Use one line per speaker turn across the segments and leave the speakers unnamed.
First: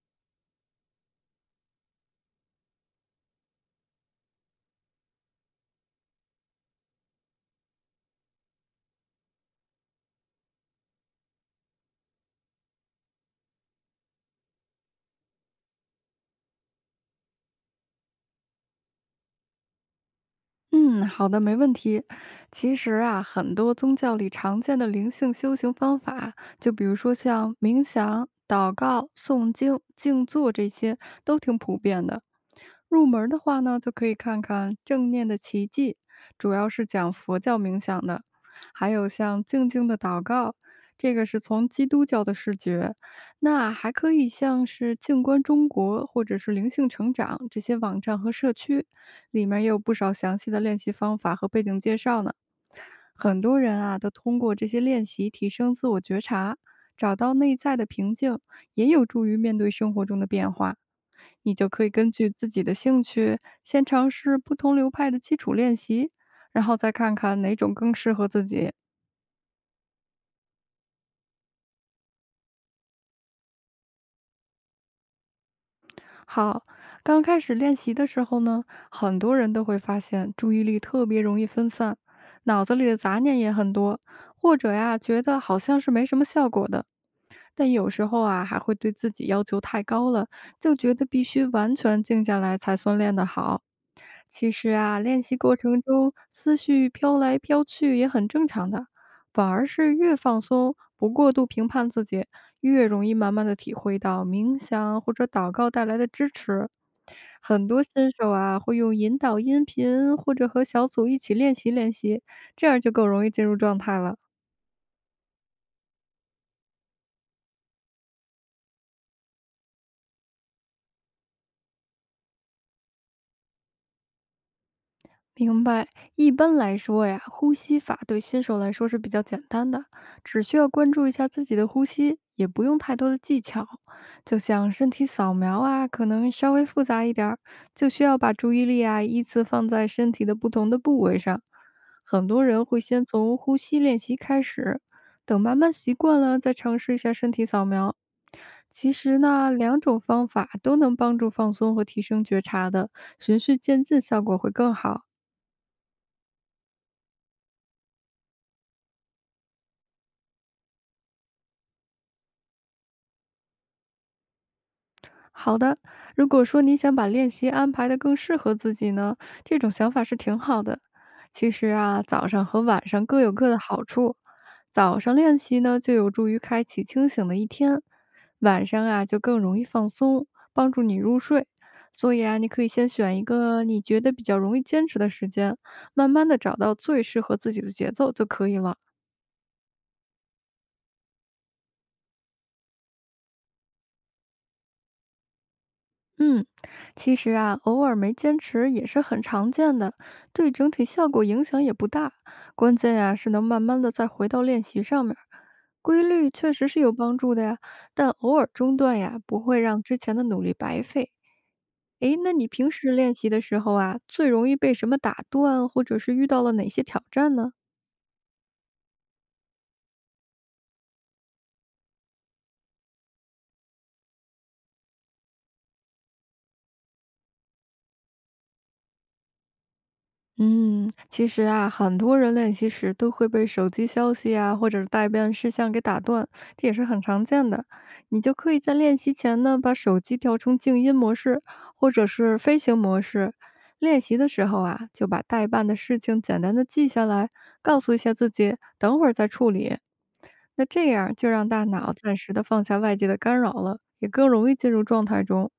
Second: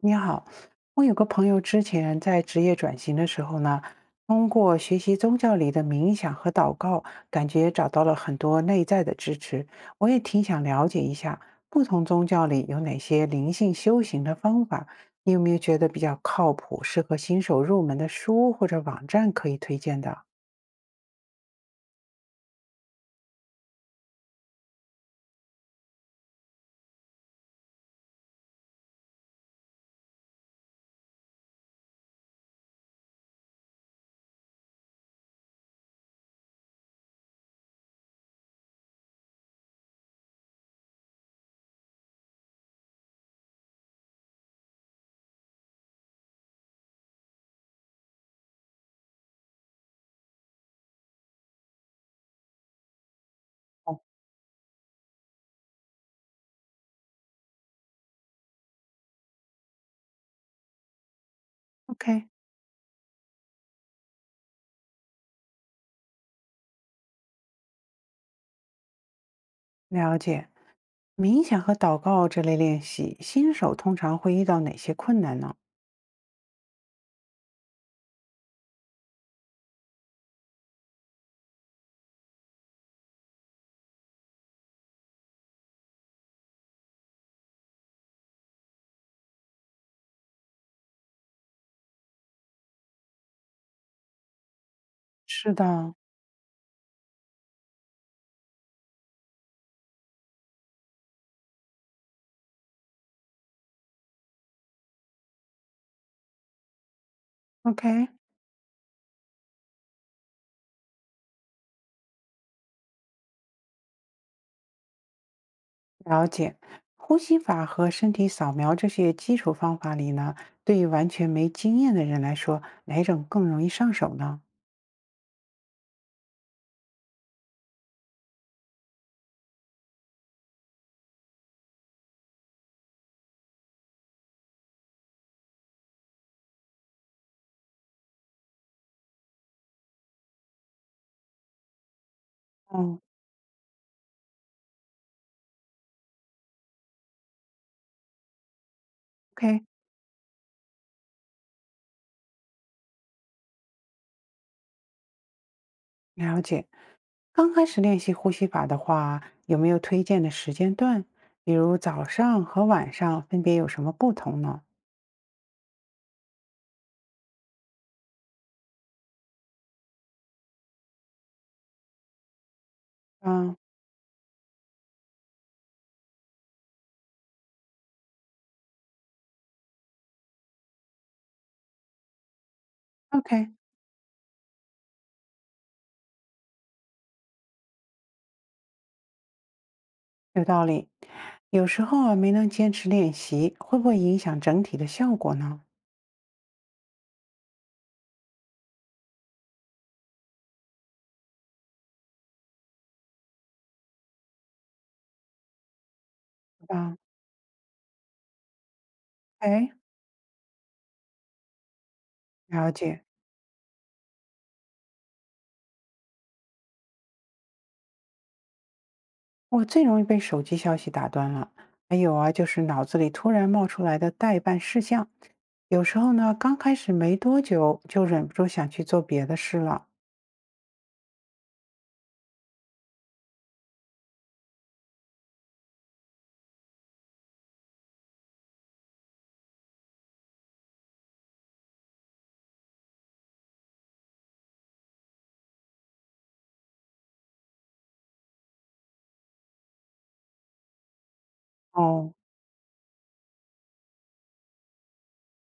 你好，我有个朋友之前在职业转型的时候呢，通过学习宗教里的冥想和祷告，感觉找到了很多内在的支持。我也挺想了解一下，不同宗教里有哪些灵性修行的方法？你有没有觉得比较靠谱、适合新手入门的书或者网站可以推荐的
嗯，好的，没问题。其实啊，很多宗教里常见的灵性修行方法，就比如说像冥想、祷告、诵经、静坐这些，都挺普遍的。入门儿的话呢，就可以看看《正念的奇迹》，主要是讲佛教冥想的；还有像《静静的祷告》，这个是从基督教的视觉。那还可以像是静观中国或者是灵性成长这些网站和社区。里面也有不少详细的练习方法和背景介绍呢。很多人啊，都通过这些练习提升自我觉察，找到内在的平静，也有助于面对生活中的变化。你就可以根
？OK，
据自己的兴趣，先尝试不同流派的基础练习，然后再看看哪种更适合自己。
了解。冥想和祷告这类练习，新手通常会遇到哪些困难呢？
好，刚开始练习的时候呢，很多人都会发现注意力特别容易分散，脑子里的杂念也很多，或者呀，觉得好像是没什么效果的。但有时候啊，还会对自己要求太高了，就觉得必须完全静下来才算练得好。其实啊，练习
是
过程
的
中思绪飘来飘去也很正常的，反而是越放松，不过度评判自己，越容易慢慢的体会到冥想或者祷告带来的支持。很多
，OK。
新手啊，会用引导音频或者和小组一起练习练习，这样就更容易进入状态了。
了解，呼吸法和身体扫描这些基础方法里呢，对于完全没经验的人来说，哪种更容易上手呢？
明白，一般来说呀，呼吸法对新手来说是比较简单的，只需要关注一下自己的呼吸，也不用太多的技巧。就像身体扫描啊，可能稍微复杂一点儿，就需要把注意力啊依次放在身体的不同的部位上。很多人会
哦
先从呼吸练习开始，等慢慢习惯了，再尝试一下身体扫描。其实呢，
，OK，
两种方法都能帮助放松和提升觉察的，循序渐进，效果会更好。
了解。刚开始练习呼吸法的话，有没有推荐的时间段？比如早上和晚上分别有什么不同呢？
好的，如果说你想把练习安排的更适合自己呢，这种想法是挺好的。其实啊，早上和晚上各有各
嗯
的好处。早上练习呢，就有助于开启清醒的一天；晚上啊，就更容易放松，帮助你入睡。所以啊，你可以先选一
，OK，
个你觉得比较容易坚持的时间，慢慢的找到最适合自己的节奏就可以了。
有道理。有时候啊，没能坚持练习，会不会影响整体的效果呢？
嗯，其实啊，偶尔没坚持也是很常见的，对整体效果影响也不大。关键呀，是能慢慢的再回到练习上面儿规律确实是有
啊，
帮助的呀。但偶尔中断呀，不会
哎，
让之前的努力白费。诶，那你
了
平时
解。
练习的时候啊，最容易被什么打断，或者是遇到了哪些挑战呢？
我最容易被手机消息打断了，还有啊，就是脑子里突然冒出来的待办事项，有时候呢，刚开始没多久就忍不住想去做别的事了。
嗯，其实啊，很多人练习时都会被手机消息啊，或者是待办事项给打断，这也是很常见的。你就可以在练习前呢，把手机调成静音模式，或者是飞行模式。练习的时候啊，就把待办的事情简单的记下来，告诉一下自己，等会儿再处理。那这样就让大脑
哦，
暂时的放下外界的干扰了，也更容易进入状态中。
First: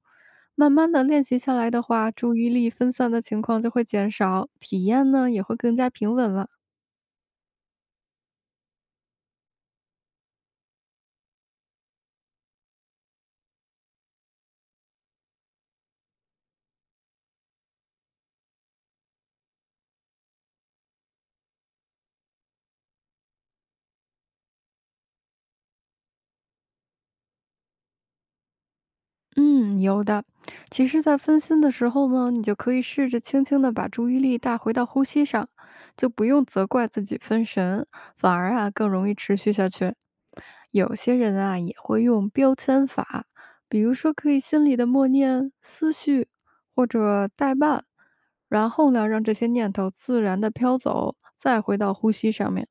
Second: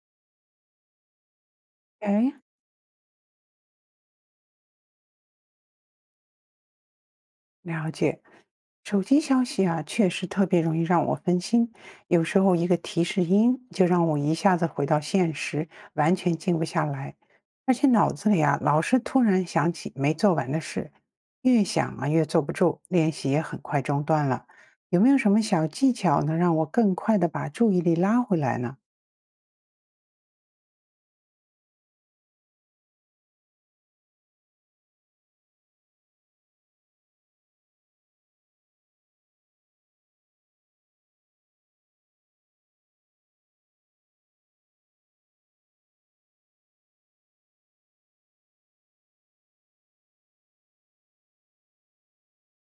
慢慢的练习下来的话，
哎，
注意力分散的情况就会减少，体验呢也会更加平稳了。
了解，手机消息啊，确实特别容易让我分心。有时候一个提示音就让我一下子回到现实，完全静不下来。而且脑子里啊，老是突然想起没做完的事，越想啊越坐不住，练习也很快中断了。有没有什么小技巧能让我更快的把注意力拉回来呢？
嗯，有的。其实，在分心的时候呢，你就可以试着轻轻的把注意力带回到呼吸上，就不用责怪自己分神，反而啊更容易持续下去。有些人啊也会用标签法，比如说可以心里的默念、思绪或者代办，然后呢让这些念头自然的飘走，再回到呼吸上面。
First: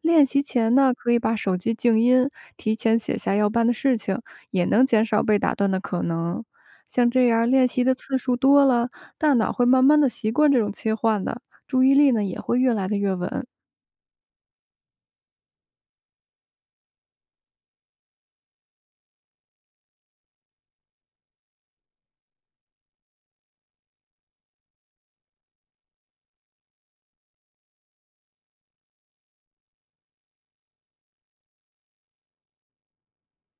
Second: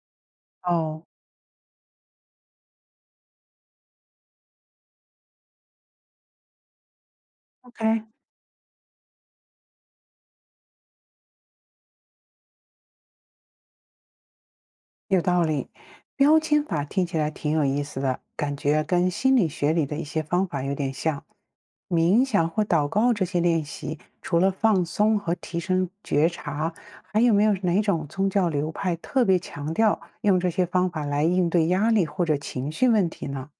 练习前呢，
哦
可以把手机静音，提前写下要办的事情。也能减少被打断的可能。像这样练习的
，OK，
次数多了，大脑会慢慢的习惯这种切换的，注意力呢也会越来的越稳。
有道理，标签法听起来挺有意思的，感觉跟心理学里的一些方法有点像。冥想或祷告这些练习，除了放松和提升觉察，还有没有哪种宗教流派特别强调用这些方法来应对压力或者情绪问题呢？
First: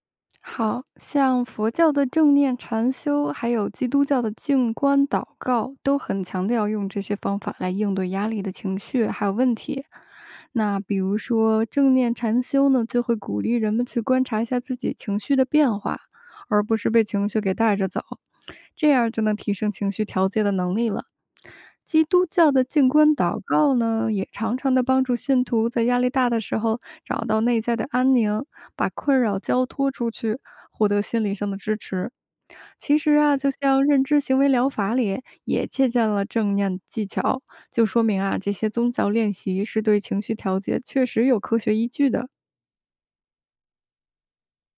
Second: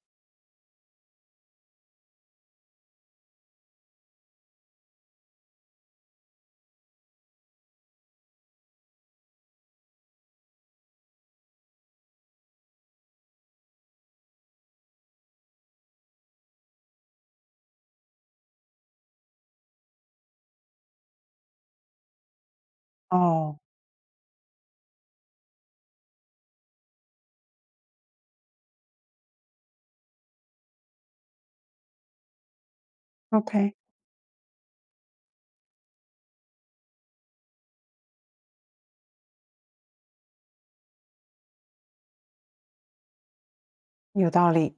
好像佛教的正念禅修，还有基督教的静观祷告，都很强调用这些方法来应对压力的情绪还有问题。那比如说正念禅修呢，就会鼓励人们去观察一下自己情绪的变化，而不是被情绪给带着走，这样就能提升情绪调节的能力了。基督教的静观祷
哦
告呢，也常常的帮助信徒在压力大的时候找到内在的安宁，把困扰交托出去，获得心理上的支持。其实啊，就
，OK。
像认知行为疗法里也借鉴了正念技巧，就说明啊，这些宗教练习是对情绪调节确实有科学依据的。
有道理，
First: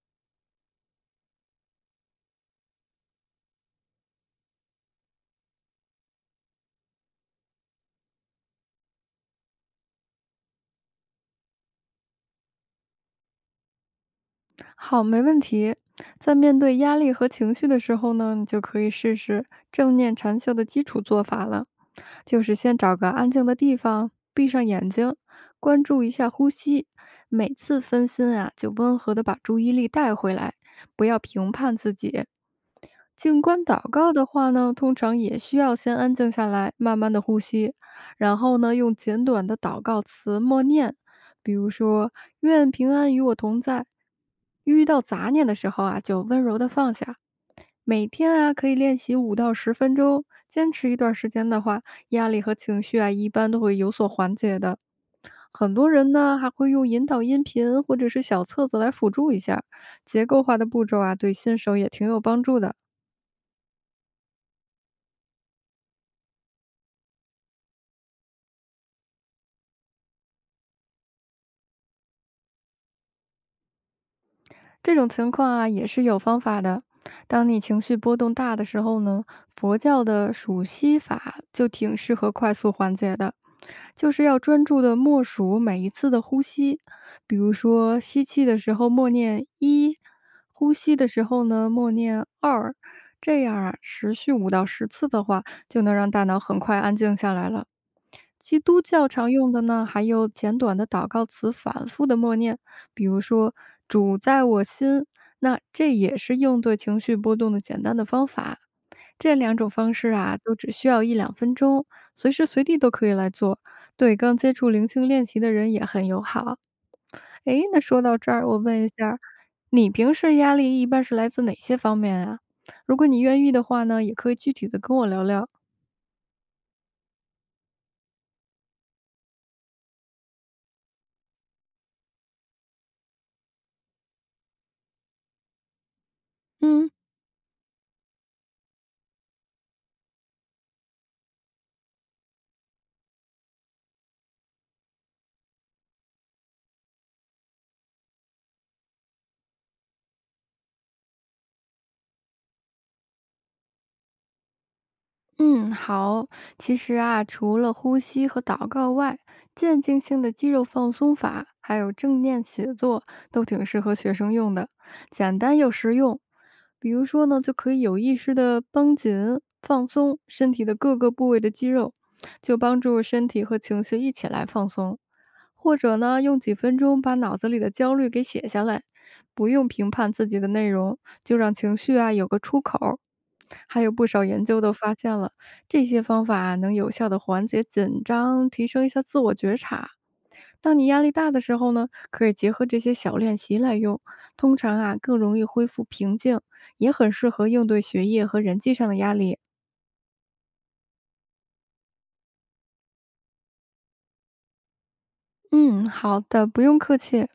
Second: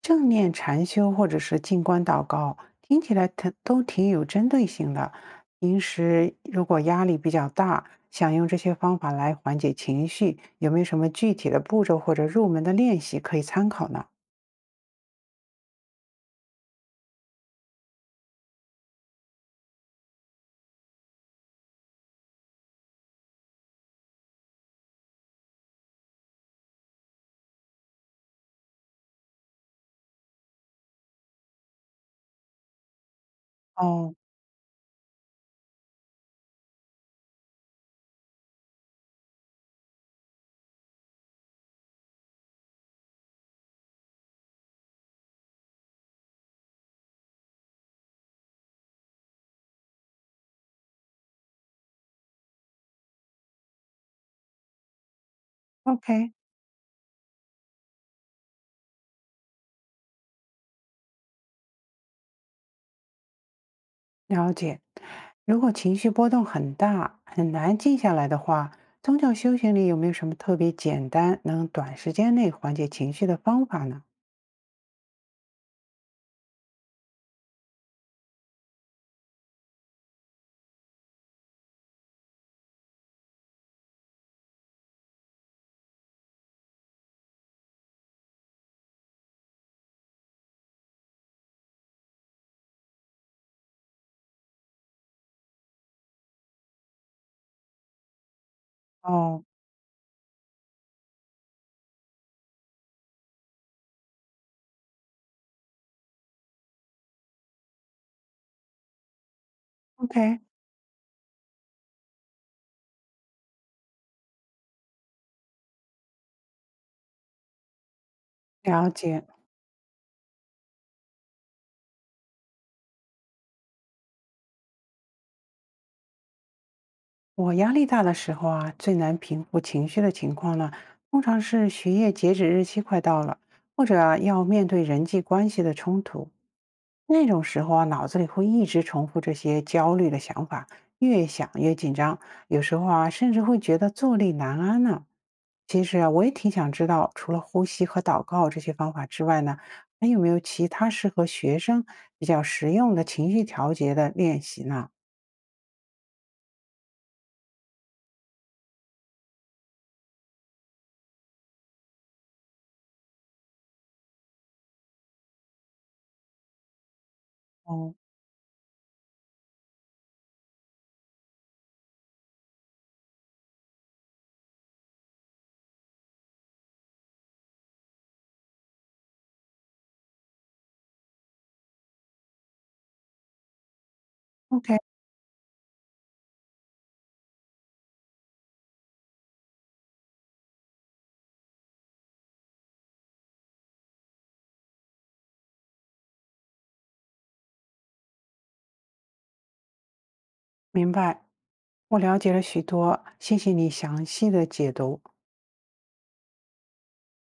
正念禅修或者是静观祷告，听起来挺都挺有针对性的。平时如果压力比较大，想用这些方法来缓解情绪，有没有什么具体的步骤或者入门的练习可以参考呢？
好，没问题。在面对压力和情绪的时候呢，你就可以试试正念禅修的基础做法了，就是先找个安静的地方，闭上眼睛，关注一下呼吸。每次分心啊，就温和的把注意力带回来，不要评判自己，静观祷告
哦
的话呢，通常也需要先安静下来，慢慢的呼吸，然后呢，用简短的祷告词默念，比如说“愿平安与我同在”。遇到杂念的时候啊，就温柔的放下。每天啊，可以练习5到10分钟，坚持一段时间的话，压力和情绪啊，一般都会有所缓解的。很多人
，OK，
呢，还会用引导音频或者是小册子来辅助一下，结构化的步骤啊，对新手也挺有帮助的。
了解。如果情绪波动很大，很难静下来的话，宗教修行里有没有什么特别简单，能短时间内缓解情绪的方法呢？
这种情况啊，也是有方法的。当你情绪波动大的时候呢，佛教的数息法就挺适合快速缓解的，就是要专注的默数每一次的呼吸，比如说吸气的时候默念一，呼吸的时候呢默念二，这样啊持续5到10次的话，就能让大脑很快安静下来了。基督教常
哦
用的呢，还有简短的祷告词，反复的默念，比如说“主在我心”，那这也是应对情绪波动的简单的方法。这两种方式
，OK，
啊，都只需要一两分钟，随时随地都可以来做，对刚接触灵性练习的人也很友好。诶，那说到这儿，我问
了
一下儿
解。
你平时压力一般是来自哪些方面啊？如果你愿意的话呢，也可以具体的跟我聊聊。
我压力大的时候啊，最难平复情绪的情况呢，通常是学业截止日期快到了，或者啊要面对人际关系的冲突。
嗯，
那种时候啊，脑子里会一直重复这些焦虑的想法，越想越紧张，有时候啊，甚至会觉得坐立难安呢。其实啊，我也挺想知道，除了呼吸和祷告这些方法之外呢，还有没有其他适合学生比较实用的情绪调节的练习呢？
嗯，好。其实啊，除了呼吸和祷告外，渐进性的肌肉放松法，还有正念写作，都挺适合学生用的，简单又实用。比如说呢，就可以
哦
有意识的绷紧、放松身体的各个部位的肌肉，就帮助身体和情绪一起来放松。或者呢，用几分钟把脑子里的焦虑给写下来，不用评判自己的内容，就让情绪啊有个出口。还有不少研究都
，OK，
发现了。这些方法能有效的缓解紧张，提升一下自我觉察。当你压力大的时候呢，可以结合这些小练习来用，通常啊更容易恢复平静，也很适合应对学业和人际上的压力。
明白。我了解了许多，谢谢你详细的解读。
嗯，好的，不用客气。